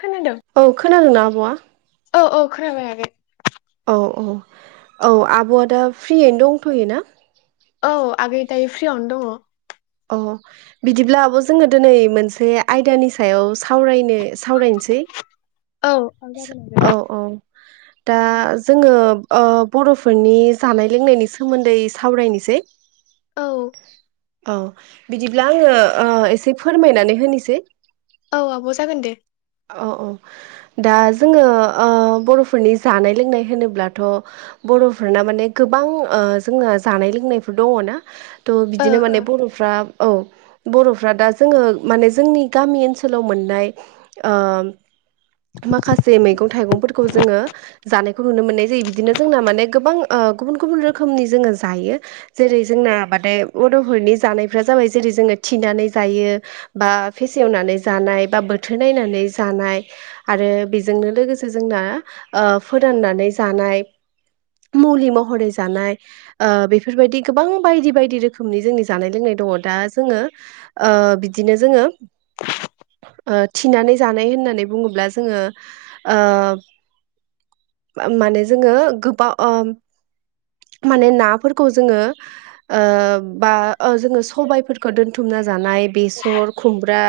खोनादों औ खोनादोंना आब'आ औ औ खोनाबाय आगै औ औ औ आब'आ दा फ्रियैनो दंथ'योना औ आगै दायो फ्रियावनो दङ अ बिदिब्ला आब' जोंङो दिनै मोनसे आयदानि सायाव सावरायनो-सावरायनो औ अ औ [inaudible] दा जोंङो ओ बर'फोरनि जानाय लोंनायनि सोमोन्दै सावरायनोसै। औ। औ बिदिब्ला आंङो ओ एसे फोरमायनानै होनिसै औ आब' जागोन दे। अ औ दा जोंङो ओ बर'फोरनि जानाय लोंनाय होनोब्लाथ' बर'फोरना माने गोबां ओ जोंहा जानाय लोंनायफोर दङ ना थ' ओ बिदिनो ओ माने बर'फ्रा औ बर'फ्रा दा जोंङो माने जोंनि गामि ओनसोलाव मोननाय ओ माखासे मैगं थाइगंफोरखौ जोंङो जानायखौ नुनो मोननाय जायो बिदिनो जोंना माने गोबां ओ गुबुन-गुबुन रोखोमनि जोंङो जायो। जेरै जोंनाबादथाय बड'फोरनि जानायफ्रा जाबाय जेरै जोंङो थिनानै जायो। बा फेसेवनानै जानाय बा बोथोर नायनानै जानाय। आरो बेजोंनो लोगोसे जोंना ओ फोराननानै जानाय। मुलि महरै जानाय ओ बेफोरबायदि गोबां बायदि-बायदि रोखोमनि जोंनि जानाय लोंनाय दङ दा जोंङो ओ बिदिनो जोंङो ओ थिनानै जानाय होननानै बुङोब्ला जोंङो ओ माने जोंङो गोबां ओ माने नाफोरखौ जोंङो ओ बा ओ जोंङो सबायफोरखौ दोन्थुमना जानाय बेसर खुमब्रा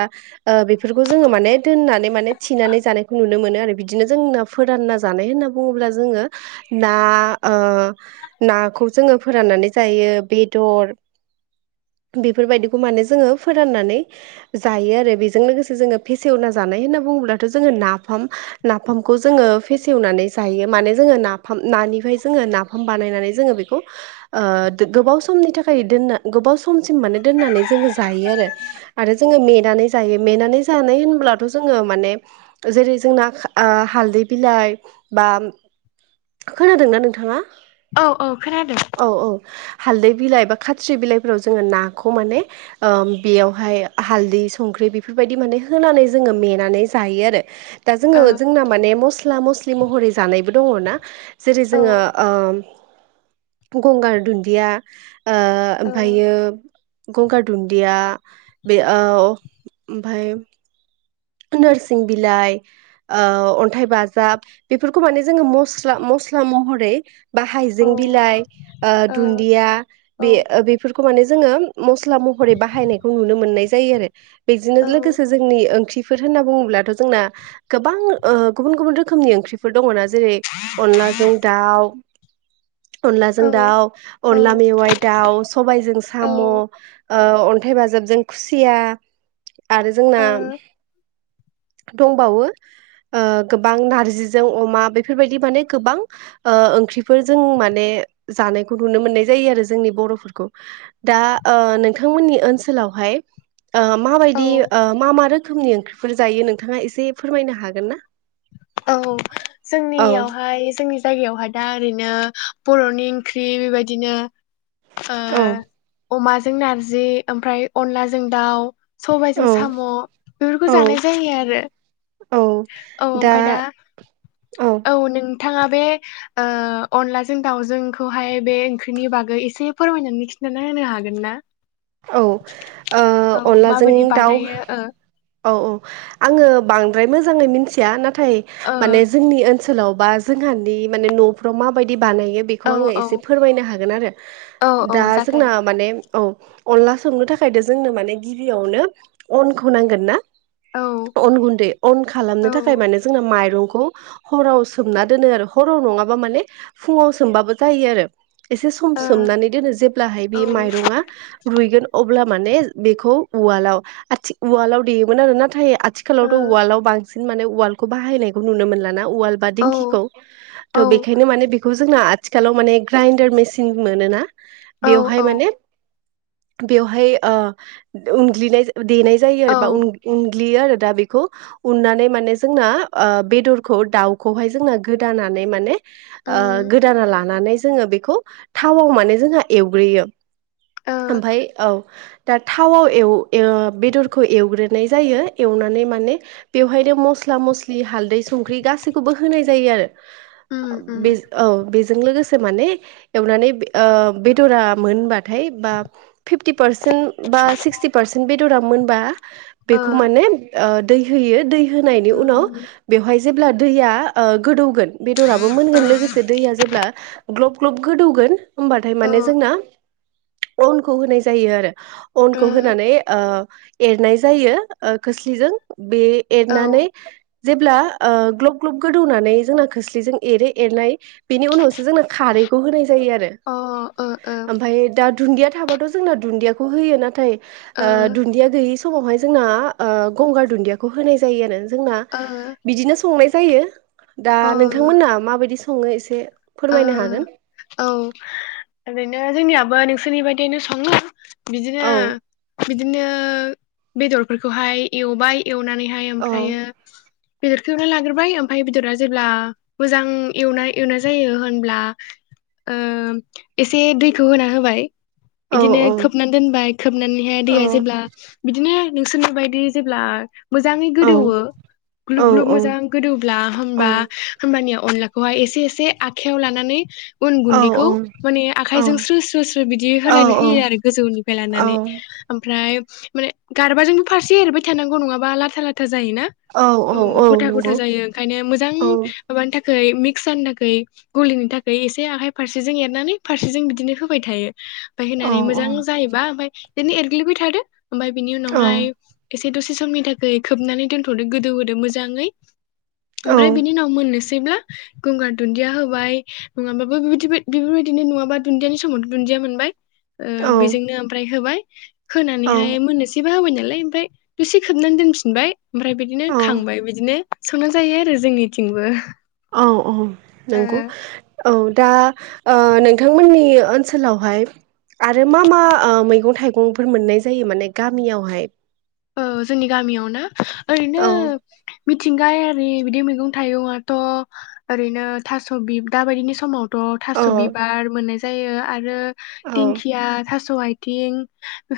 ओ बेफोरखौ जोंङो माने दोननानै माने थिनानै जानायखौ नुनो मोनो आरो बिदिनो जोंना फोरानना जानाय होनना बुङोब्ला जोंङो ना ओ नाखौ जोंङो फोराननानै जायो बेदर बेफोरबायदिखौ माने जोंङो फोराननानै जायो आरो बेजों लोगोसे जोंङो फेसेवना जानाय होनना बुङोब्लाथ' जोंङो नाफाम नाफामखौ जोंङो फेसेवनानै जायो माने जोंङो नाफाम नानिफ्राय जोंङो ना फाम बानायनानै जोंङो बेखौ ओ गोबाव समनि थाखाय दोनना गोबाव समसिम माने दोननानै जोंङो जायो आरो। आरो जोंङो मेनानै जायो मेनानै जानाय होनब्लाथ' जोंङो माने जेरै जोंना ओ हालदै बिलाइ बा खोनादोंना नोंथाङा औ औ खोनादों। औ औ हालदै बिलाइ बा खाथ्रि बिलाइफोराव जोंङो नाखौ माने ओ बेयावहाय हालदै संख्रि बेफोरबायदि माने होनानै जोंङो मेनानै जायो आरो। दा जोंङो ओ जोंना माने मस्ला मस्लि महरै जानायबो दङ ना। जेरै औ जोंङो ओ गंगार दुन्दिया ओ ओ ओमफ्रायो गंगार दुन्दिया बे ओ ओमफाय नोरसिं बिलाइ ओ अन्थाइ बाजाब बेफोरखौ माने जोंङो मस्ला-मस्ला महरै बा हाइजें बिलाइ ओ दुन्दिया बे-बेफोरखौ माने जोंङो मस्ला महरै बाहायनायखौ नुनो मोननाय जायो आरो। बेजोंनो औ लोगोसे जोंनि ओंख्रि बेफोर होनना बुंङोब्लाथ' जोंना गोबां ओ गुबुन-गुबुन रोखोमनि ओंख्रिफोर दंङना जेरैय अनला जों दाउ औ अनलाजों दाउ अनला मेवाइ दाउ सबायजों औ साम ओ अन्थाइ बाजाबजों खुसिया आरो जोंना दंबावो ओ गोबां नारजिजों अमा बेफोरबायदि माने गोबां ओ ओंख्रिफोर जों माने जानायखौ नुनो मोननाय जायो आरो जोंनि बर फोरखौ दा ओ नोंथांमोननि ओनसोलावहाय ओ औ माबायदि मा मा रोखोम रोखोमनि ओंख्रिफोर जायो नोंथांङा एसे फोरमायनो हागोन ना। औव औ जोंनियावहाय जोंनि जायगायावहाय दा ओरैनो बर नि ओंख्रि बेबायदिनो औ ओ अमाजों नारजि ओमफ्राय अनलाजों दाउ सबायाइजों औ साम बेफोरखौ जानाय औ जायो आरो। औ औ ओमफफ्राय दा औ नोंथांङा दा बे ओ अनलाजों दाउजोंखौहाय बे ओंख्रिनि बागै एसे फोरमायनानै खि ा होनो हागोन ना? औ ओ औ अनलाजों माबोरै दाउ बानायो ओ औ औ आंङो बांद्राय मोजांङै मिन्थिया नाथाय माने जोंनि ओनसोलाव बा जोंहानि माने नफ्राव माबायदि बानायो बेखै ओ आंङो औ एसे फोरमायनो हागोन आरो औ औ दा जागोन जोंना माने औ अनला संमनो थाखायदा जोंनो माने गिबियावनो अनखौ नांगोन ना औ अन गुन्दै अन औ खालामनो थाखाय ओ माने- जोंना माइरंखौ हराव सोमना दोनो आरो हराव नंङाबा माने फुंङाव सोमबाबो जायो। आरो एसे सम औ सोमनानै दोनो जेब्लाहाय बे ओ माइरंङा रुइगोन अब्ला माने बेखौ उवालाव आथि उवालाव देयोमोन आरो नाथाय आथिखालावथ ववाल्डआव बांसिन माने ववाल्डखौ बाहायनायखौ नुनो मोनलाना। ववाल्डबा औ दिंखि औ त बेखायनो माने बबेखौ - जोंना आथिखालाव माने ग्राइन्डार मेसिन मोनोना औ बेवहाय माने औ बेवहाय ओ उनग्लिनाय देनाय जायो औ आरो बा उनग्लियो आरो दा बेखौ उननानै माने जोंना बेदरखौ दाउखौहाय जोंना गोदानानै माने ओ उम गोदाना लानानै जोंङो बेखौ थावाव माने जोंहा एवग्रोयो ओ ओमफ्राय औव दा थावआव एउ ओ बेदरखौ एवग्रोनाय जायो एवनानै माने बेवहायनो मस्ला मस्लि हालदै संख्रि गासैखौबो होनाय जायो आरो उम उम बे- औ बेजों लोगोसे माने एवनानै ओ बेदरा मोनबाथाय बा फिफ्टि पारसेन्ट बा सिक्सटि पारसेन्ट बेदरा मोनबा ओ बेखौ माने दै होयो दै होनायनि उनाव उम बेवहाय जेब्ला दैया ओ गोदौगोन बेदराबो ओ मोनगोन लोगोसे दैया जेब्ला ग्लब ग्लब गोदौगोन होमबाथाय ओ माने जोंना अनखौ होनाय जायो आरो अनखौ ओ होनानै ओ एरनाय जायो ओ खोस्लिजों बे एरनानै जेब्ला ओ ग्लब ग्लब गोदौनानै जोंना खोस्लिजों एरो एरनाय बेनि उनावसो जोंना खारैखौ होनाय जायो आरो औ अ ओ ओ ओमफ्राय दा दुन्दिया थाबाथ जोंना दुन्दियाखौ होयो नाथाय ओ दुन्दिया गौयि स मावहाय जोंना ओ गंगार दुन्दियाखौ होनाय जायो आरो जोंना बिदिनो संनाय जायो दा ओ नोंथांमोना माबायदि सङो एसे ओ फोरमायनो हागोन औ ओरैनो जोंनियाबो नोंसोरनि बायदिनो सङो। बिदिनो औ बिदिनो बेदरफोरखौहाय एवबाय एवनानैहाय औ ओमफ्रायो बेदरखौ एवना लाग्रोबाय ओमफ्राय बेदरा जेब्ला मोजां एवनाय एवनाय जायो होनब्ला ओ एसे दैखौ होना होबाय। औ बिदिनो खोबनानै दोनबाय खोबनानैहाय दैया जेब्ला बिदिनो नोंसोरनि बायदि जेब्ला मोजाङै औ गोदौओ ग्लुब औ ग्लुब मोजां गोदौब्ला औ होमबा होमबानिया अनलाखौहाय एसे एसे आखाइायाव लानानै उन औ गुन्दैखौ माने आखायजों स्रु स्रु स्रु बिदि औ होलायनो होयो आरो गोजौनिफ्राय लानानै। ओमफ्राय माने गारबाजोंबो फारसे एरबाय थानांगौ नङाबा लाथा लाथा जायोना। औ गथा गथा जायो ओंखायनो मोजां औ माबानि थाखाय मिक्स जानो थाखाय गलिनि थाखाय एसे आखाइ फारसेजों एरनानै फारसेजों बिदिनो होबाय थायो। ओमफ्राय औ होननानै मोजां औ जायोबा ओमफ्राय बिदिनो एरग्लिबाय थादो ओमफ्राय बिनि औ उनावहाय ए से दसे समनि थाखाय खोबनानै दोनथ'दो गोदौहोदो मोजाङै औ ओमफ्राय बिनि उनाव मोननो सैब्ला गंगार दुन्दिया हो बाय नङाबाबो बेफोबादि बेफोरबायदिनो नङाबा दुन्दियानि समाव दुन्दिया मोनबाय ओ औ बेजोंनो ओमफ्राय होबाय औ होनानैहाय मोननोसैबा होबाय नालाय ओमफ्राय दुसे खोबनानै दोनफिनबाय ओमफ्राय बिदिनो औ खांबाय बिदिनो संना जायो आरो जोंनिथिंबो। औ औ ओ नंगौ। औ दा ओ नोंथांमोननि ओनसोलावहाय आरो मा मा ओ मैगं-थाइगंफोर मोननाय जायो माने गामियावहाय? औ जोंनि गामियाव ना। ओरैनो औ मिथिंगायारि बिदि मैगं-थाइगंआथ' ओरैनो थास' बि दा बायदिनि समाव थ' थास' औ बिबार मोननाय जायो आरो औ दिंखिया, थास' आइथिं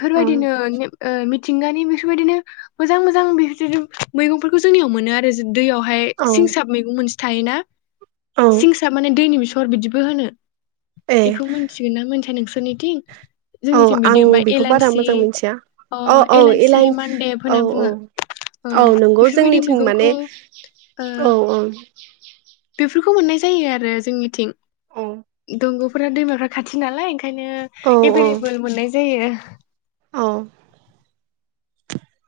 औ ओ मिथिंगानि बेफोरबायदिनो मोजां मोजां बेनो मैगंफोरखौ जोंनियाव मोनो आरो दैयावहाय औ सिंसा मैगं मोनसे थायोना औ सिंसा माने दैनि बेसर बिदिबो होनो। ए बेखौ मिथिगोन ना मोनथिया नोंसोरनिथिं औ जोंनिथिं बिदि आं होनबा बेखौ बारा एलायसि मोजां मिथिया अ औ औ एलानसि एलाइन मानदेब औ होनना औ बुङो। ओ औ नंगौ बेफोरबायदि जोंनिथिं मैगंखौ माने ओ औ बेफोरखौ मोननाय जायो आरो जोंनिथिं औ दंग'फोरा दैमाफ्रा खाथि नालाय ओंखायनो औ औ एभेलेबोल मोननाय जायो। औ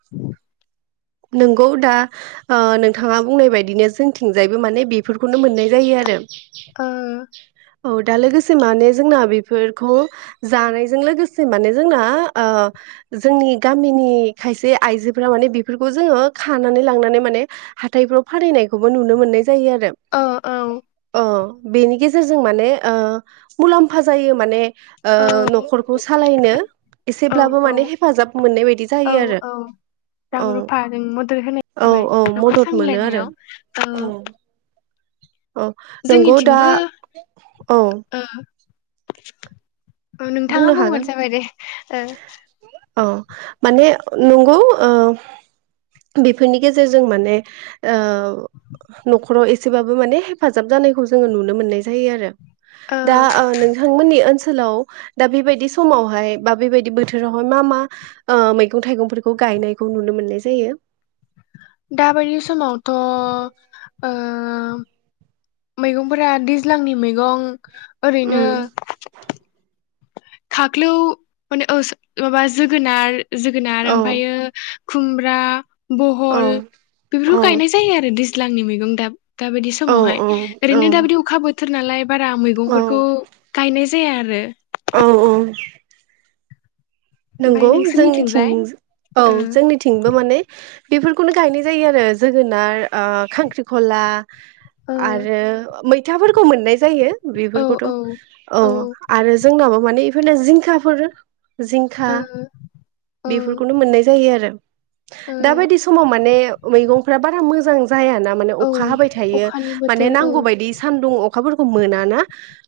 [inaudible] नंगौ दा ओ नोंथाङा बुंनाय बायदिनो जोंथिंजायबो माने बेफोरखौनो मोननाय जायो आरो। ओ औ दा लोगोसे माने जोंना बेफोरखौ जानायजों लोगोसे माने जोंना ओ जोंनि गामिनि खायसे आइजोफोरा माने बे फोरखौ जोङो खानानै लांनानै माने हाथायफ्राव फानायखौबो नुनो मोननाय जायो आरो औ औ औ। बेनि गेजेरजों माने ओ मुलाम्फा जायो माने ओ औ न'खरखौ सालायनो औ एसेब्लाबो माने औ हेफाजाब मोननाय बायदि औ जायो आरो। औ रां औ रुफा जों मदद होनाय औ जाबाय औ न'खर मदद मोनो आरो सामलायनायाव ओ औ नोंगौ दा जोंनिथिंबो औ। औ नोंथाङा बुंनो बुंबानो जाबाय दे ओ। अ माने नंगौ ओ बेफोरनि गेजेरजों माने ओ न'खराव एसेबाबो माने हेफाजाब जानायखौ जोङो नुनो मोननाय जायो आरो। ओ दा आ नोंथांमोननि ओनसोलाव दा बेबायदि समावहाय बा बेबायदि बोथोरावहाय मा मा ओ मैगं थाइगंफोरखौ गायनायखौ नुनो मोन्नाय जायो। दाबायदि समावथ' ओ मैगंफोरा दैज्लांनि मैगं ओरैनो उम खाख्लौ माने ओ माबा जोगोनार जोगोनार औ ओमफ्रायो खुमब्रा, औ बहल औ बेफोरखौ गायनाय जायो आरो दैज्लांनि मैगं दा दाबायदि औ समावहाय। औ ओरैनो दाबायदि अखा बो थोर नालाय बारा औ मैगंफोरखौ गायनाय जाया आरो। औ औ। नंगौ ओमफ्राय जोंनिथिं नोंसोरनिथिंजाय औ ओ जोंनि थिंबो माने बेफोरखौनो गायनाय जायो आरो जोगोनार ओ खांख्रिखला आरो मैथाफोरखौ मोननाय जायो औ बेफोरखौथ' औ औ ओ आरो जोंनाबो माने इफोरनो जिंखाफोर जिं खा ओ बेफोरखौनो मोननाय जायो आरो। ओ दा बायदि समाव माने मैगंफोरा बारा मोजां जायाना माने औ अखा हाबाय थायो अखानि माने बोथोर औ नांगौबादि सान्दुं अ अखाफोरखौ मोना ना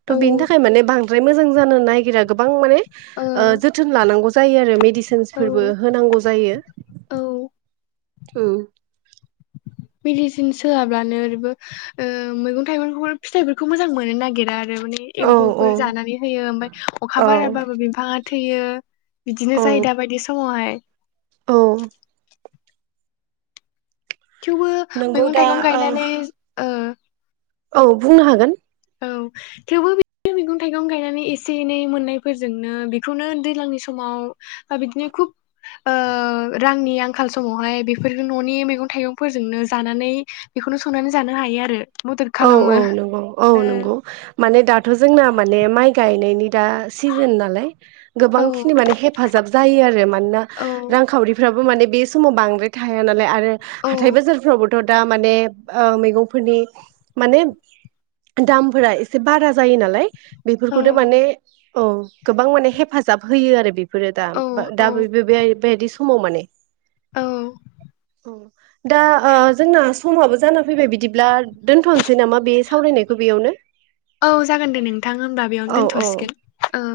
थ' औ बिनि थाखाय माने बांद्राय मोजां जानो नायगिरा गोबां माने ओ जोथोन लानांगौ जायो आरो मेडिसिनसफोरबो औ होनांगौ जायो। औ ओम। मेडिसिन होआब्लानो ओरैबो ओ मैगं थाइगंखौ फिथाइफोरखौ मोजां मोननो नागिरा आरो माने औ औ एम्फौफोर जानानै होयो ओमफ्राय अखा औ बाराबाबो बिफाङा थैयो। बिदिनो औ जायो दाबायदि समावहाय। औ। थेवबो नोंगौ मैगं दा थाइगं गायनानै ओ औ बुंनो हागोन। औ थेवबो मैगं थाइगं गायनानै एसे एनै मोननायफोरजोंनो बेखौनो दैज्लांनि समाव बा बिदिनो खुब ओ रांनि आंखाल समावहाय बेफोर न'नि मैगं थाइगंफोरजोंनो जानानै बेखौनो संनानै जानो हायो आरो मदद औ औ खालामो। नंगौ औ नंगौ ओ माने दाथ' जोंना माने माइ गायनायनि दा सिजन नालाय गोबांखिनि औ माने हेफाजाब जायो आरो मानोना औ रांखावरिफ्राबो माने बे समाव बांद्राय थाया नालाय आरो औ हाथाय बाजारफ्रावबोथ' दा माने ओ मैगंफोरनि माने दामफोरा एसे बारा जायो नालाय औ बेफोरखौनो माने, औ गोबां माने हेफाजाब होयो आरो बेफोरो दा औ औ दा बे बिदि समाव माने। औ दा ओ जोंना समाबो जाना फैबाय बिदिब्ला दोनथ' सै नामा बे सावरायनायखौ बेयावनो। औ जागोन दे नोंथां होमबा बेयावनो औ दोनथ' औ सिगोन औ।